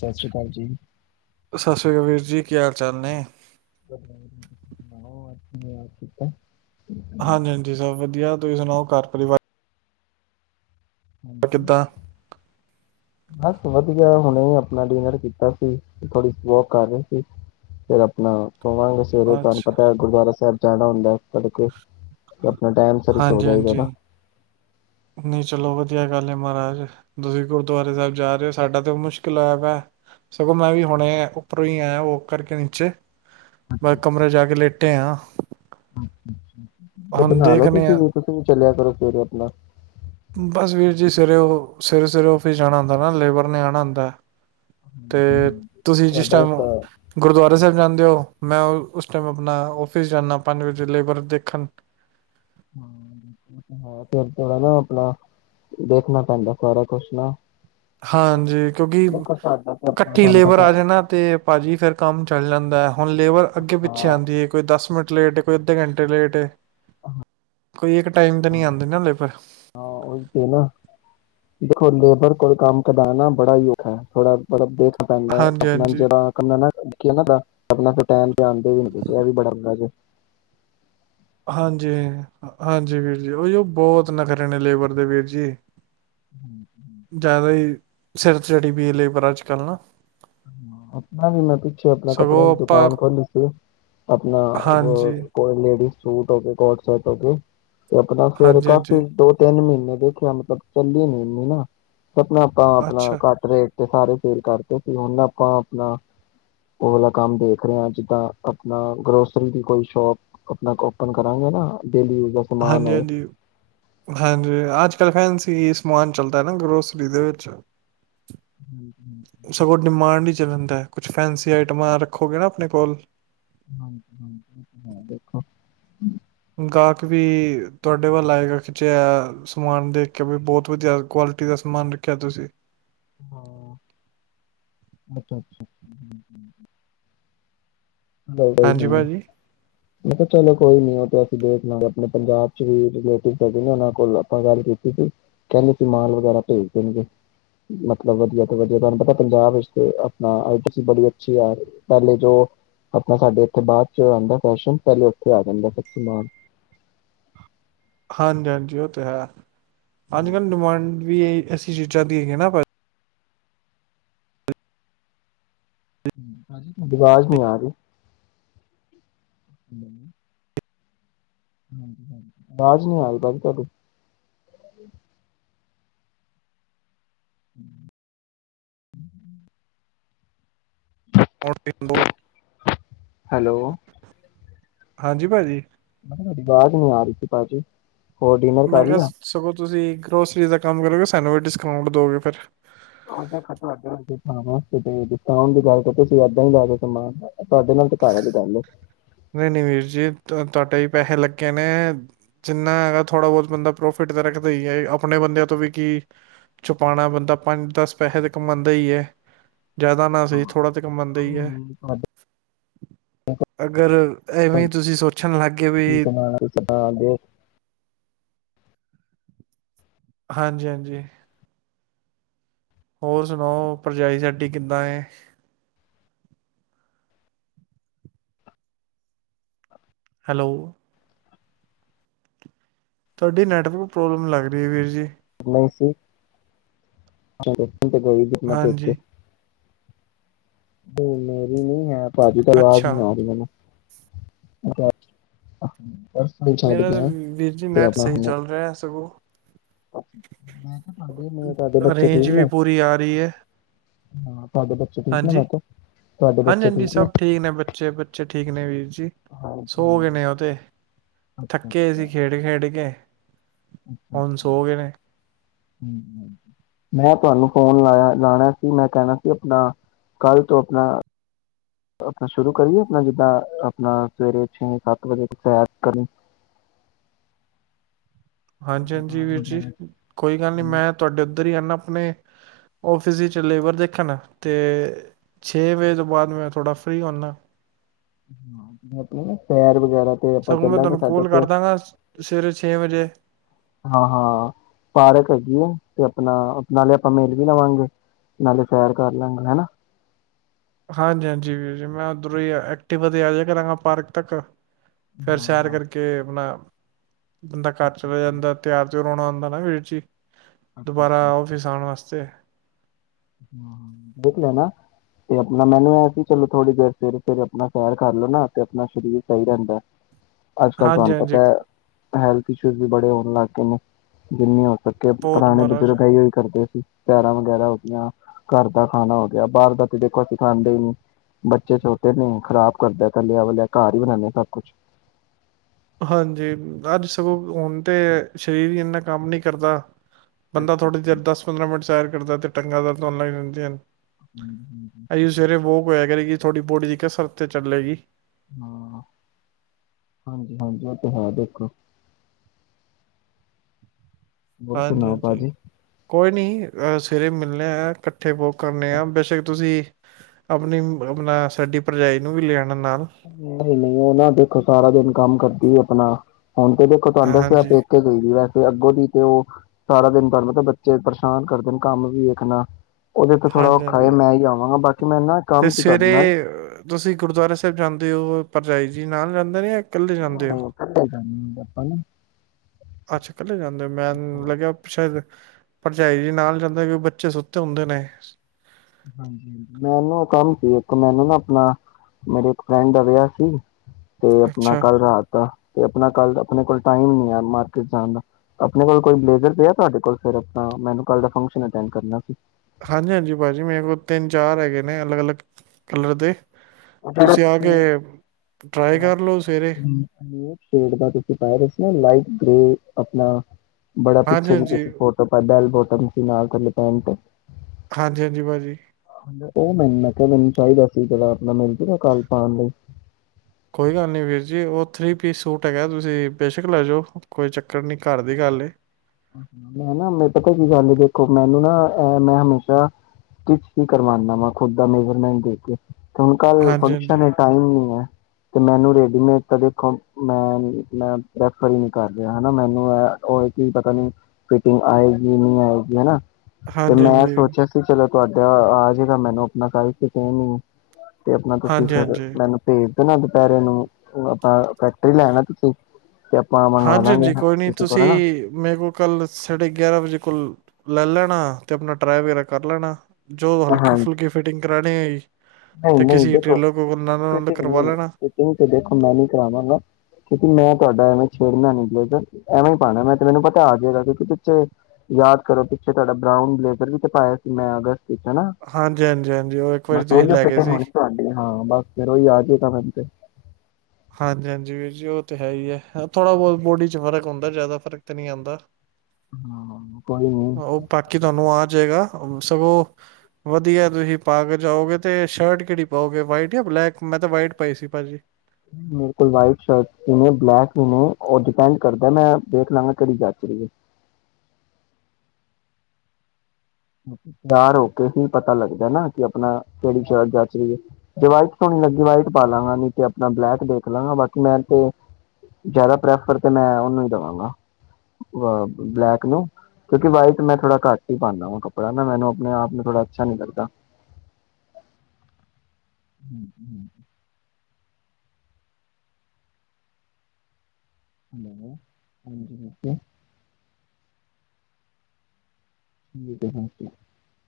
ਸਸ੍ਰੀ ਕਾਲ ਜੀ। ਸਤਿ ਸ੍ਰੀ ਕਾਲ ਵੀਰ ਜੀ ਕੀ ਹਾਲ ਚਾਲ ਨੇ [unintelligible] ਹਾਂਜੀ ਹਾਂਜੀ ਸਭ ਵਧੀਆ ਤੁਸੀਂ ਸੁਣਾਓ ਘਰ ਪਰਿਵਾਰ ਹਾਂਜੀ ਕਿੱਦਾਂ ਬਸ ਵਧੀਆ ਹੁਣੇ ਆਪਣਾ ਡਿਨਰ ਕੀਤਾ ਸੀ ਥੋੜੀ ਵੋਕ ਕਰ ਰਹੇ ਸੀ ਫਿਰ ਆਪਣਾ ਸੋਵਾਂਗੇ ਸੇਵੇਰੇ ਤੁਹਾਨੂ ਅੱਛਾ ਪਤਾ ਗੁਰਦੁਆਰਾ ਸਾਹਿਬ ਜਾਣਾ ਹੁੰਦਾ ਤੜਕੇ ਤੇ ਆਪਣਾ ਟਾਈਮ ਸੇਰ ਹੀ ਸੌ ਹਾਂਜੀ ਜਾਏਦਾ ਹਾਂਜੀ ਨਾ ਨਹੀਂ ਚਲੋ ਵਧੀਆ ਗੱਲ ਹੈ ਮਹਾਰਾਜ ਤੁਸੀਂ ਗੁਰਦੁਆਰੇ ਸਾਹਿਬ ਜਾ ਰਹੇ ਹੋ ਸਾਡਾ ਤਾਂ ਮੁਸ਼ਕਿਲ ਹੈਇਆਗਾਾ ਸਗੋਂ ਮੈਂ ਵੀ ਹੁਣੇ ਉੱਪਰੋਂ ਹੀ ਆਇਆ ਉਹ ਕਰਕੇ ਨੀਚੇ ਅੱਛਾ ਬਸ ਅੱਛਾ ਕਮਰੇ ਜਾ ਕੇ ਲੇਟੇ ਆ ਅੱਛਾ ਅੱਛਾ ਬਣਾ ਨਾਲ ਲੋ ਕਿ ਤੁਸੀ ਚੱਲਿਆ ਕਰੋ ਫਿਰ ਆਪਣਾ ਬਸ ਵੀਰ ਜੀ ਸਵੇਰੇ ਉਹ ਸਵੇਰੇ ਸਵੇਰੇ ਫਿਸ ਜਾਣਾ ਹੁੰਦਾ ਨਾ ਲੇਬਰ ਨੇ ਆਉਣਾ ਹੁੰਦਾ ਤੇ ਹਾਂਜੀ ਹਾਂਜੀ ਤੁਸੀਂ ਜਿਸ ਤੁਹਾਡਾ ਟਾਈਮ ਤਾਂ ਗੁਰਦੁਆਰੇ ਸਾਹਿਬ ਜਾਂਦੇ ਹੋ ਮੈਂ ਉਸ ਟਾਈਮ ਆਪਣਾ ਔਫਿਸ ਜਾਣਾ ਪੰਜ ਵਜੇ ਲੇਬਰ ਦੇਖਣ ਫਿਰ ਥੋੜਾ ਨਾ ਆਪਣਾ ਦੇਖਣਾ ਪੈਂਦਾ ਸਾਰਾ ਕੁਛ ਨਾ ਹਾਂਜੀ ਕਿਉਂਕਿ ਦੇਖੋ ਸਾਡਾ ਤੇ ਆਪਣਾ ਕੱਟੀ ਤੁਹਾਨੂੰ ਲੇਬਰ ਪਤਾ ਆ ਹੈ। ਜਾਣਾ ਤੇ ਭਾਜੀ ਫਿਰ ਕੰਮ ਚੱਲ ਜਾਂਦਾ [unintelligible] ਹੁਣ ਲੇਬਰ ਅੱਗੇ ਪਿੱਛੇ ਹਾਂ ਆਉਂਦੀ ਹੈ ਕੋਈ ਦਸ ਮਿੰਟ ਲੇਟ ਕੋਈ ਅੱਧੇ ਘੰਟੇ ਲੇਟ ਕੋਈ ਇੱਕ ਟਾਈਮ ਤੇ ਨੀ ਆਉਂਦੇ ਨਾ ਲੇਪਰ ਹਾਂ ਉਹੀ ਤੇ ਨਾ ਲੇਬਰ ਕੋਲ ਕੰਮ ਕਰਉਣਾ ਬੜਾ ਹੀ ਔਖਾ ਹੈ ਥੋੜਾ ਬਬ ਦੇਖ ਹਾਂਜੀ ਸਪਨਾ ਹਾਂਜੀ ਜਦ ਆ [unintelligible] ਹਾਂਜੀ ਹਾਂਜੀ ਵੀਰ ਜੀ ਓਹੀ ਉਹ ਬਹੁਤ ਨਖਰੇ ਨੇ ਲੇਬਰ ਦੇ ਵੀਰ ਜੀ ਹਮ ਹ ਜ਼ਿਆਦਾ ਹੀ ਸਿਰ [unintelligible] ਲਈ ਪਰ ਅੱਜ ਕੱਲ੍ਹ ਨਾ ਆਪਣਾ ਵੀ ਮੈਂ ਪਿੱਛੇ ਆਪਣਾ ਕੱਪੜਿਆਂ ਸਗੋਂ ਦੀ ਆਪਾਂ ਦੁਕਾਨ ਖੋਲੀ ਸੀ ਆਪਣਾ ਹਾਂਜੀ ਕੋ ਲੇਡੀਜ਼ ਸੂਟ ਹੋਕੇ ਕੋਟ ਸ਼ਟ ਕਹੋ ਗੇ ਤੇ ਆਪਣਾ ਫੇਿਰ ਹਾਂਜੀ ਹਾਂਜੀ ਕਾਫੀ ਦੋ ਤਿੰਨ ਮਹੀਨੇ ਦੇਖਿਆ ਮਤਲਬ ਚੱਲੀ ਨ ਇਨੀ ਨਾ ਆਪਣਾ ਆਪਾਂ ਆਪਣਾ ਅੱਛਾ ਘੱਟ ਰੇਟ ਸਾਰੇ ਫੇਲ ਕਰਕੇ ਤੇ ਹੁਣ ਆਪਾਂ ਆਪਣਾ ਲਾ ਕੰਮ ਦੇਖ ਰਹੇ ਹ ਜਿੱਦਾਂ ਆਪਣਾ ਗਰੋਸਰੀ ਦੀ ਕੋਈ ਸ਼ੋਪ ਆਪਣਾ ਓਪਨ ਕਰਾਂਗੇ ਨਾ ਡੇਲੀ ਯੂਜ ਦਾ ਸਮਾਨ ਹਾਂਜੀ ਹੈ ਹਾਂਜੀ ਹਾਂਜੀ ਅੱਜ ਕੱਲ ਫੈਨਸ ਸਮਾਨ ਚੱਲਦਾ ਨਾ ਗਰੋਸਰੀ ਦੇ ਵਿੱਚ ਹਮ ਹਮ ਰਹਿੰਦਾ ਹੈ ਫੈਂਸੀ ਆਈਟਮਾਂ ਰੱਖੋਗੇ ਨਾ ਆਪਣੇ ਕੋਲ ਹਾਂਜੀ ਹਾਂਜੀ ਹਾਂ ਦੇਖੋ ਗਾਹਕ ਵੀ ਤੁਹਾਡੇ ਵੱਲ ਆਏਗਾ ਖਿੱਚਿਆ ਸਮਾਨ ਦੇਖ ਕੇ ਵੀ ਬਹੁਤ ਵਧੀਆ ਕੁਆਲਿਟੀ ਦਾ ਸਮਾਨ ਰੱਖਿਆ ਤੁਸੀਂ ਹਾਂ ਅੱਛਾ ਅੱਛਾ ਹਾਂਜੀ ਭਾਜੀ ਮੈਂ ਕਿਹਾ ਚਲੋ ਕੋਈ ਨ ਅਸੀਂ ਦੇਖ ਲਾਂਗੇ ਪੰਜਾਬ ਚ ਕੋ ਗੱਲ ਕੀਤੀ ਕਹਿੰਦੇ ਮ ਵਰਾ ਭੇਜ ਦੇ ਮਤਲਬ ਵਧੀਆ ਤੋਂ ਵਆੂੰ ਪਤਾ ਪੰਜਾਬ ਵਿਚ ਬੀ ਅ ਆ ਪ ਜੋ ਆਪਣਾ ਸਾਡੇ ਇੱਥੇ ਬਾਅਦ ਚ ਆਹਦਾ ਫੈਸ਼ਨ ਪਹਿਲੇ ਉੱਥੇ ਆ ਜਾਂਦਾ ਸਭ ਸਮਾਨ ਹਾਂਜੀ ਹਾਂਜੀ ਉਹ ਤੇ ਹੈ ਹਾਂਜੀ ਮੈਮ ਡਿਮਾਂਡ ਵੀ ਇਹ ਅਸੀਂ ਚੀਜ਼ਾਂ ਦੀ ਹੈਗੇ ਨਾ ਭਾਜੀ [unintelligible] [inaudible] ਆਵਾਜ਼ ਨਹੀਂ ਆਈ ਭਾਜੀ ਤੁਹਾਡੀ [inaudible] [unintelligible] ਹੈਲੋ ਹਾਂਜੀ ਭਾਜੀ ਮੈਂ ਤੁਹਾਡੀ ਆਵਾਜ਼ ਨੀ ਆ ਰਹੀ ਸੀ ਭਾਜੀ ਹੋਰ ਡਿਨਰ ਮੈਂ ਕਰ ਕਿਹਾ ਲਿਆ ਸਗੋਂ ਤੁਸੀਂ ਗਰੋਸਰੀ ਦਾ ਕੰਮ ਕਰੋਗੇ ਸਾਨੂੰ ਇਹ ਡਿਸਕਾਊਂਟ ਦਓਗੇ ਫਿਰ ਿਸ ਦੀ ਗਸੀ ਦਾਂ ਹੀ ਲੈ ਕੇ ਸਮਾਨ ਤੁਹਾਡੇ ਨਾਲ ਤੇ ਕ ਗੱਲ ਨਹੀਂ ਨਹੀਂ ਵੀਰ ਜੀ ਤੁਹਾਡੇ ਹੀ ਪੈਸੇ ਲੱਗੇ ਨੇ ਜਿੰਨਾ ਹੈਗਾ ਥੋੜਾ ਬਹੁਤ ਬੰਦਾ ਪ੍ਰੋਫਿਟ ਤਾਂ ਰੱਖਦਾ ਹੀ ਹੈ ਆਪਣੇ ਬੰਦਿਆਂ ਤੋਂ ਵੀ ਕੀ ਛੁਪਾਉਣਾ ਬੰਦਾ ਪੰਜ ਦਸ ਪੈਸੇ ਤਾਂ ਕਮਾਉਂਦਾ ਹੀ ਹੈ ਜ਼ਿਆਦਾ ਨਾ ਸੀ ਥੋੜਾ ਤਾਂ ਕਮਉਂਦਾ ਹੀ ਹੈ ਹ ਹਾਂ ਅਗਰ ਐਵੇਂ ਤੁਸੀ ਸੋਚਣ ਲੱਗੇ ਵੀ ਕੀ ਕਮਾਣਾ ਹਾਂਜੀ ਹਾਂਜੀ ਹੋਰ ਸੁਣਾਓ ਭਰਜਾਈ ਸਾਡੀ ਕਿੱਦਾਂ ਹੈਲੋ ਤੁਹਾਡੀ ਨੈਟਵਰਕ ਪ੍ਰੋਬਲਮ ਲੱਗ ਰਹੀ ਹੈ ਵੀਰ ਜੀ ਸੀ ਤੇ ਕੋਈ ਧਰ ਨਾ ਪੇਕੇ ਹਾਂਜੀ [unintelligible] ਭਾਜੀ ਕੱਲ ਆਵਾਜ਼ ਅੱਛਾ ਨੀ ਆ ਰਹੀ ਮੈਨੂੰ ਹਾਂਜੀ। ਮੇਰਾ ਤਾਂ ਵੀਰ ਜੀ ਨੈਟ ਸਹੀ ਹੁਣ ਚੱਲ ਰਿਹਾ ਸਗੋਂ। ਮੈਂ ਕਿਹਾ ਤੁਹਾਡੇ ਨੇ ਤੁਹਾਡੇ ਬੱਚੇ ਠੀਕ ਅਰੇਂਜ ਵੀ ਨੇ ਪੂਰੀ ਆ ਰਹੀ ਹੈ। ਹਾਂ। ਤੁਹਾਡੇ ਬੱਚੇ ਠੀਕ ਨੇ ਹਾਂਜੀ ਮੈਂ ਕਿਹਾ ਤੁਹਾਡੇ ਬੱਚੇ ਠੀਕ ਨੇ। ਹਾਂ, ਹਾਂ, ਹੁਣ ਅੱਛਾ-ਅੱਛਾ। ਸੋ ਗਏ ਨੇ ਮੈਂ ਤੁਹਾਨੂੰ ਫੋਨ ਲਾਇਆ ਲਾਣਾ ਸੀ ਮੈਂ ਕਹਿਣਾ ਸੀ ਆਪਣਾ ਕੱਲ੍ਹ ਤੋਂ ਆਪਣਾ। ਆਪਣਾ ਸ਼ੁਰੂ ਕਰੀਏ ਆਪਣਾ ਜਿੱਦਾਂ ਆਪਣਾ ਸਵੇਰੇ ਛੇ ਸੱਤ ਵਜੇ ਸੈਰ ਕਰਨੀ। ਹਾਂਜੀ-ਹਾਂਜੀ ਹਾਂ, ਵੀਰ ਜੀ, ਵਗੈਰਾ ਕੋਈ ਗੱਲ ਨਹੀਂ ਜਿਵੇਂ ਮੈਂ ਤੁਹਾਡੇ ਉੱਧਰ ਹੀ ਆਣਾ। ਆਪਣੇ ਆਫਿਸ ਚ ਚੱਲੇ ਲੇਬਰ ਦੇਖਣ, ਤੇ ਛੇ ਵਜੇ ਤੋਂ ਬਾਅਦ ਮੈਂ ਥੋੜ੍ਹਾ ਫ੍ਰਰੀ ਹੁਣਾ। ਹਾ ਮੈ ਆਪਣੇ ਸੈਰ। ਵਗੈਰਾ ਤੇ ਆਪਾਂ ਸਗੋਂ ਮੈਂ ਚੱਲਾਂਗੇ ਤੁਹਾਨੂੰ ਸਾਡੇ ਕੋਲ ਇੱਥੇ, ਕਰ ਦਾਂਗਾ ਸਵੇਰੇ ਛੇ ਵਜੇ ਹਾਂ-ਹਾਂ ਪਾਰਕ ਹੈਗੀ ਆ। ਤੇ ਆਪਣਾ ਨਾਲੇ ਆਪਾਂ ਮਿਲ ਵੀ ਲਵਾਂਗੇ ਨਾਲੇ ਸੈਰ ਕਰ ਲਾਂਗੇ ਹਨਾ। ਹਾਂਜੀ-ਹਾਂਜੀ ਵੀਰ ਜੀ ਮੈਂ ਉੱਧਰੋਂ ਐਕਟਿਵਾ ਤੇ ਆਜਾ ਕਰਾਂਗਾ ਪਾਰਕ ਤੱਕ। ਫੇਰ ਹਾਂ ਸੈਰ ਹਾਂ ਕਰਕੇ ਅਪਣਾ ਬੰਦਾ ਘਰ ਅੱਛਾ ਚਲਾ ਅੱਛਾ ਜਾਂਦਾ ਤਿਆਰ ਤੇ ਰੋਣਾ ਆਂਦਾ ਨਾ ਵੀਰ ਜੀ। ਅੱਛਾ ਦੁਬਾਰਾ ਅੱਛਾ ਅੱਛਾ, ਆਫਿਸ ਆਣ ਵਾਸਤੇ। ਤੇ ਦੇਖ ਲੈਣਾ ਤੇ ਆਪਣਾ ਮੈਨੂੰ ਐ ਸੀ ਚਲੋ ਥੋੜੀ ਦੇਰ ਸਵੇਰੇ ਸਵੇਰੇ ਆਪਣਾ ਸੈਰ ਕਰ ਲੈਣਾ, ਤੇ ਆਪਣਾ ਸਰੀਰ ਸਹੀ ਰਹਿੰਦਾ। ਅੱਜ ਕੱਲ੍ਹ ਹਾਂਜੀ ਤੁਹਾਨੂੰ ਪਤਾ ਹਾਂਜੀ ਹੈ। ਹੈਲਥ ਇਸ਼ੂਜ਼ ਵੀ ਬੜੇ ਹੋਣ ਲੱਗ ਗਏ ਨੇ, ਜਿੰਨੀਆਂ ਕਰਕੇ ਬਹੁਤ ਪੁਰਾਣੇ ਮਹਾਰਾਜ ਬਜ਼ੁਰਗ ਇਹੀ ਕਰਦੇ ਸੀ। ਸੈਰਾਂ ਵਗੈਰਾ ਹੋ ਗਈਆਂ। ਘਰ ਦਾ ਖਾਣਾ ਹੋ ਗਿਆ ਬਾਹਰ ਦਾ ਤੇ ਦੇਖੋ ਅਸੀਂ ਖਾਂਦੇ ਹੀ ਨੀ, ਬੱਚੇ ਛੋਟੇ ਨੇ ਖ਼ਰਾਬ ਕਰਦਾ ਤਲਿਆਂ ਵੱਲਿਆ ਘਰ ਹੀ ਬਣਾਦੇ ਸਭ ਕੁਛ। ਹਾਂਜੀ, ਅੱਜ ਸਗੋਂ ਹੁਣ ਤੇ ਸਰੀਰ ਭੀ ਇੰਨਾ ਕੰਮ ਨੀ ਕਰਦਾ। ਬੰਦਾ ਅੱਛਾ। ਥੋੜ੍ਹੀ ਦੇਰ ਦਸ ਪੰਦਰਾਂ ਮਿੰਟ ਸੈਰ ਦਾ ਤੇ ਟੰਗਾਂ [unintelligible] ਰਹਿੰਦੀਆਂ ਨੇ। ਹੂੰ-ਹੂੰ। ਉਹਇਆ ਕਰੇਗੀ ਥੋਡੀ ਬੋਡੀ ਦੀ ਕਸਰਤ ਤੇ ਚੱਲੇਗੀ। ਹਾਂ, ਹਾਂਜੀ-ਹਾਂਜੀ ਉਹ ਤੇ ਹੈ ਦੇਖੋ। ਹੋਰ ਸੁਣਾਓ ਹਾਂਜੀ-ਹਾਂਜੀ, ਭਾਜੀ। ਕੋਈ ਨੀ। ਅਹ ਸਵੇਰੇ ਮਿਲਣੇ ਹੈ। ਕਿੱਥੇ ਵਾਕ ਕਰਨੇ ਆ ਬੇਸ਼ੱਕ ਤੁਸੀਂ। ਅਪਣੀ ਆਪਣਾ ਸਾਡੀ ਪਰਜਾਈ ਨੂੰ ਵੀ ਲਿਆਣਾ ਨਹੀਂ ਨਹੀਂ ਉਹ ਨਾ ਦੇਖੋ ਸਾਰਾ ਦਿਨ ਕੰਮ ਕਰਦੀ ਆਪਣਾ ਹੁਣ ਤੇ ਦੇਖੋ ਤੁਹਾਨੂੰ ਦੱਸਯਾ ਆਪ ਹਾਂਜੀ, ਪੇਕੇ ਗਈ ਦੀ ਐ। ਤੇ ਅੱਗੋਂ ਦੀ ਤੇ ਉਹ ਸਾਰਾ ਦਿਨ ਤੁਹਾਨੂੰ ਪਤਾ ਬੱਚੇ ਪਰੇਸ਼ਾਨ ਕਰਦੇ ਨੇ ਕੰਮ ਵੀ ਵੇਖਣਾ ਉਹਦੇ ਤੇ ਥੋੜ੍ਹਾ ਔਖਾ ਏ, ਹਾਂਜੀ-ਹਾਂਜੀ। ਮੈਂ ਹੀ ਆਵਾਂਗਾ ਬੱਟ ਤੇ ਸਵੇਰੇ ਤੁਸੀਂ ਗੁਰਦੁਆਰਾ ਸਾਹਿਬ ਜਾਂਦੇ ਦੇ ਉਹ ਭਰਜਾਈ ਜੀ ਨਾਲ ਰਦੇ ਨੇ ਇਕੱਲੇ ਜਾਂਦੇ ਹੋ? ਆਪਾਂ ਨੂੰ ਅੱਛਾ ਇਕੱਲੇ ਜਾਂਦੇ ਹੋ ਮੈਂ ਲੱਗਿਆ ਸ਼ਾਇਦ ਭਰਜਾਈ ਜੀ ਨਾਲ ਜਾਂਦੇ ਕਿ ਬੱਚੇ ਸੁੱਤੇ ਹੁੰਦੇ ਨੇ ਹਾਂਜੀ ਹ ਮੈਨੂੰ ਕੰਮ ਸੀ ਇੱਕ ਮੈਨੂੰ ਨਾ ਆਪਣਾ ਮੇਰੇ ਇੱਕ ਫਰੈਂਡ ਰਿਹਾ ਸੀ ਤੇ ਆਪਣਾ ਅੱਛਾ। ਕੱਲ੍ਹ ਰਾਤ ਤੇ ਆਪਣਾ ਕੱਲ ਆਪਣੇ ਕੋਲ ਟਾਈਮ ਨ ਆ ਮਾਰਕੀਟ ਜਾਣ ਦਾ ਆਪਣੇ ਕੋਲ ਕੋਈ ਬਜਰ ਪਿਆ ਤੁਹਾਡੇ ਕੋਲ ਫ ਮੈਨ ਕ ਦਾ ਫੰਕ ਕਰਨਾ ਸੀ ਹਾਂਜੀ ਹਾਂਜੀ ਭਾਜੀ ਮੇਰੇ ਕੋਲ ਤਿੰਨ ਚਾਰ ਹੈਗੇ ਨੇ ਅਲੱਗ ਅਲੱਗ ਕਲਰ ਦੇ ਸ਼ੇ ਦਾ ਆ ਤੁਸੀਂ ਕੇ ਟਰਾਈ ਕਰ ਲਓ ਸਵੇਰੇ ਪਾਏ ਰ ਸੀ ਲਾਈ ਤੇ ਆਪਣਾ ਬੜਾ ਹਾਂਜੀ ਪਿੱਛੇ ਜੇ ਹਾਂਜੀ ਤੁਸੀਂ ਫੋਟੋ ਪਾਏ ਬੈਲਬੋ [unintelligible] ਪੈਟ ਹਾਂਜੀ ਹਾਂਜੀ ਭਾਜੀ ਉਹ ਮੈੂੰ ਕਿਹਾ ਮੈਨੂੰ ਚਾਹੀਦਾ ਸੀ ਜੜ ਆਪਣਾ ਮਨਤੀਗਾ ਕੱਲ ਪਾਉਣ ਲਈ ਕੋਈ ਗੱਲ ਨਹੀਂੀ ਵੀਰ ਜੀ ਉਹ ਥ੍ਰਰੀ ਪੀਸ ਸੂਟ ਹੈਗਾ ਤੁਸੀਂ ਬੇਸ਼ੱਕ ਲੈ ਜਾਓ ਕੋਈ ਚੱਕਰ ਨਹੀਂੀ ਘਰ ਦੀ ਗੱਲ ਮੈਂ ਨਾ ਮ ਪਤਾ ਕੀ ਗੱਲ ਦੇਖੋ ਮੈਨੂੰ ਨਾ ਮੈਂ ਹਮੇਸ਼ਾ ਸਟਿਚ ਹੀ ਕਰਵਾਦਾ ਵਾ ਖੁਦ ਦਾ ਮੇਜਰਮੈਂਟ ਦੇ ਕੇ ਹੁਣ ਕੱਲ ਹਾਂਜੀ ਹਾਂਜੀ ਫੰਕਸ਼ਨ ਹੈ ਟਾਈਮ ਨਹੀਂ ਹੈ ਤੇ ਮੈਨੂੰ ਰੇਡੀਮੇਡ ਤਾਂ ਦੇਖੋ ਮੈਂ ਪ੍ਰੈਫਰ ਹੀ ਨ ਕਰ ਰਿਹਾਾ ਮੈਨੂੰ ਪ ਕਣੀ ਫਿਟਿੰਗ ਆਏਗੀ ਨਹੀਂ ਆਏਗੀ ਹਨਾ ਤੇ ਹਾਂਜੀ ਮੈਂ ਹਾਂਜੀ ਸੋਚਿਆ ਸੀ ਚਲੋ ਤੁਹਾਡਾ ਆ ਜੇਗਾ ਮੈਨੂੰ ਆਪਣਾ ਕ ਨ ਤੇ ਆਪਣਾ ਤੁਸੀਂ ਹਾਂਜੀ ਹਾਂਜੀ ਫੇਿਰ ਮੈਨੂੰ ਭੇਜ ਨਾ ਦੁਪਹਿਰੇ ਨੂੰ ਆਪਾਂ ਫੈਕਟਰੀ ਲੈਣਾ ਤੁਸੀਂ ਤੇ ਆਪਾਂ ਮੰਗਵਾ ਹਾਂਜੀ ਦਾਂਗੇ ਹਾਂਜੀ ਕੋਈ ਨਹੀਂ ਕਿਸੇ ਤੁਸੀਂ ਕੋਲ ਨਾ ਮੇਰੇ ਕੋਲ ਕੱਲ ਸਾਢੇ ਗਿਆਰਾਂ ਵਜੇ ਕੋਲ ਲੈ ਲੈਣਾ ਅਤੇ ਆਪਣਾ ਟਰਾਏ ਵਗੈਰਾ ਕਰ ਲੈਣਾ ਜੋ ਹਲਕੀ ਹਾਂਜੀ ਫੁਲਕੀ ਫਿਟਿੰਗ [unintelligible] ਨਹੀਂ ਤੇ ਨਹੀਂ ਕਿਸੇ ਦੇਖੋ ਟੇਲਰ ਕੋਲ ਨਾਲ ਨਾਲ ਫਿਟਿੰਗ ਕਰਵਾ ਨਹੀਂ ਲੈਣਾ ਫਿਟਿੰਗ ਤੇ ਦੇਖੋ ਮੈਂ ਨਹੀਂ ਕਰਾਵਾਂਗਾ ਮੈਂ ਤੁਹਾਡਾ ਐਵੇਂ ਛੇੜਨਾ ਨੀ ਬਲੇਜਰ ਐਵੇਂ ਹੀ ਪਾਉਣਾ ਮੈਂ ਤੇ ਮੈਨੂੰ ਪਤਾ ਆ ਜਾਏਗਾ ਕਿਉਂਕਿ ਪਿੱਛੇ ਯਾਦ ਕਰੋ ਪਿੱਛੇ ਤੁਹਾਡਾ ਬਰਾਊਨ ਬਲੇਜਰ ਵੀ ਤੇ ਪਾਇਆ ਸੀ ਮੈਂ ਅਗਸਤ ਹਾਂਜੀ ਹਾਂਜੀ ਹਾਂਜੀ ਉਹ ਇੱਕ ਵਾਰੀ ਤੁਸੀਂ ਸਹੀ ਲੈ ਫਟ ਗਏ ਹੋ ਸੀ ਤੁਡਡੀ ਹਾਂ ਬਸ ਫਿਰ ਉਹੀ ਆ ਜਾਏ ਤਾਂ ਮੈ ਤੇ ਹਾਂਜੀ ਹਾਂਜੀ ਵੀਰ ਜੀ ਉਹ ਤਾਂ ਹੈ ਹੀ ਹੈ ਥੋੜ੍ਹਾ ਬਹੁਤ ਬੋਡੀ ਚ ਫਰਕ ਹੁੰਦਾ ਜ਼ਿਆਦਾ ਫ਼ਰਕ ਤਾਂ ਨਹੀਂ ਆਉਂਦਾ ਹਾਂ ਕੋਈ ਨੀ ਉਹ ਬਾਕੀ ਤੁਹਾਨੂੰ ਆ ਜਾਏਗਾ ਸਗੋਂ ਵਧੀਆ ਤੁਸੀਂ ਪਾ ਕੇ ਜਾਓਗੇ ਤੇ ਸ਼ਰਟ ਕਿਹੜੀ ਪਾਓਗੇ ਵਾਈਟ ਜਾਂ ਬਲੈਕ ਮੈਂ ਤਾਂ ਵਾਈਟ ਪਾਈ ਸੀ ਭਾਜੀ ਮੇਰੇ ਕੋਲ ਵਟ ਸ਼ਰਟ ਵੀ ਨੇ ਬਲੈਕ ਵੀ ਨੇ ਉਹ ਡਿਪੈਂਡ ਕਰਦਾ ਮੈਂ ਦੇਖ ਲਾਂਗਾ ਕਿਹੜੀ ਜਾਚੀਏ ਤਿਆਰ ਹੋ ਕੇ ਪਤਾ ਲੱਗਦਾ ਨਾ ਕਿ ਆਪਣਾ ਕਿਹੜੀ ਜਾਚ ਰਹੀ ਹੈ ਜੇ ਵਾਈਟ ਸੋਣੀ ਲੱਗੀ ਵਾਈਟ ਪਾ ਲਾਂਗਾ ਨੀ ਤੇ ਆਪਣਾ ਬਲੈਕ ਦੇਖ ਲਾਂਗਾ ਬਾਕੀ ਮੈਂ ਤੇ ਜਿਆਦਾ ਪ੍ਰੈਫਰ ਤੇ ਮੈਂ ਉਹਨੂੰ ਹੀ ਦੇਵਾਂਗਾ ਅਹ ਬਲੈਕ ਨੂੰ ਕਿਉਂਕਿ ਵਾਈਟ ਮੈਂ ਥੋੜਾ ਘੱਟ ਹੀ ਪਾਉਦਾ ਵਾਂ ਕੱਪੜਾ ਪੜ ਨਾ ਮੈਨੂੰ ਆਪਣੇ ਆਪ ਨੂੰ ਥੋੜਾ ਅੱਛਾ ਨੀ ਲਗਦਾ ਹੁਮ ਹੁਮ [unintelligible]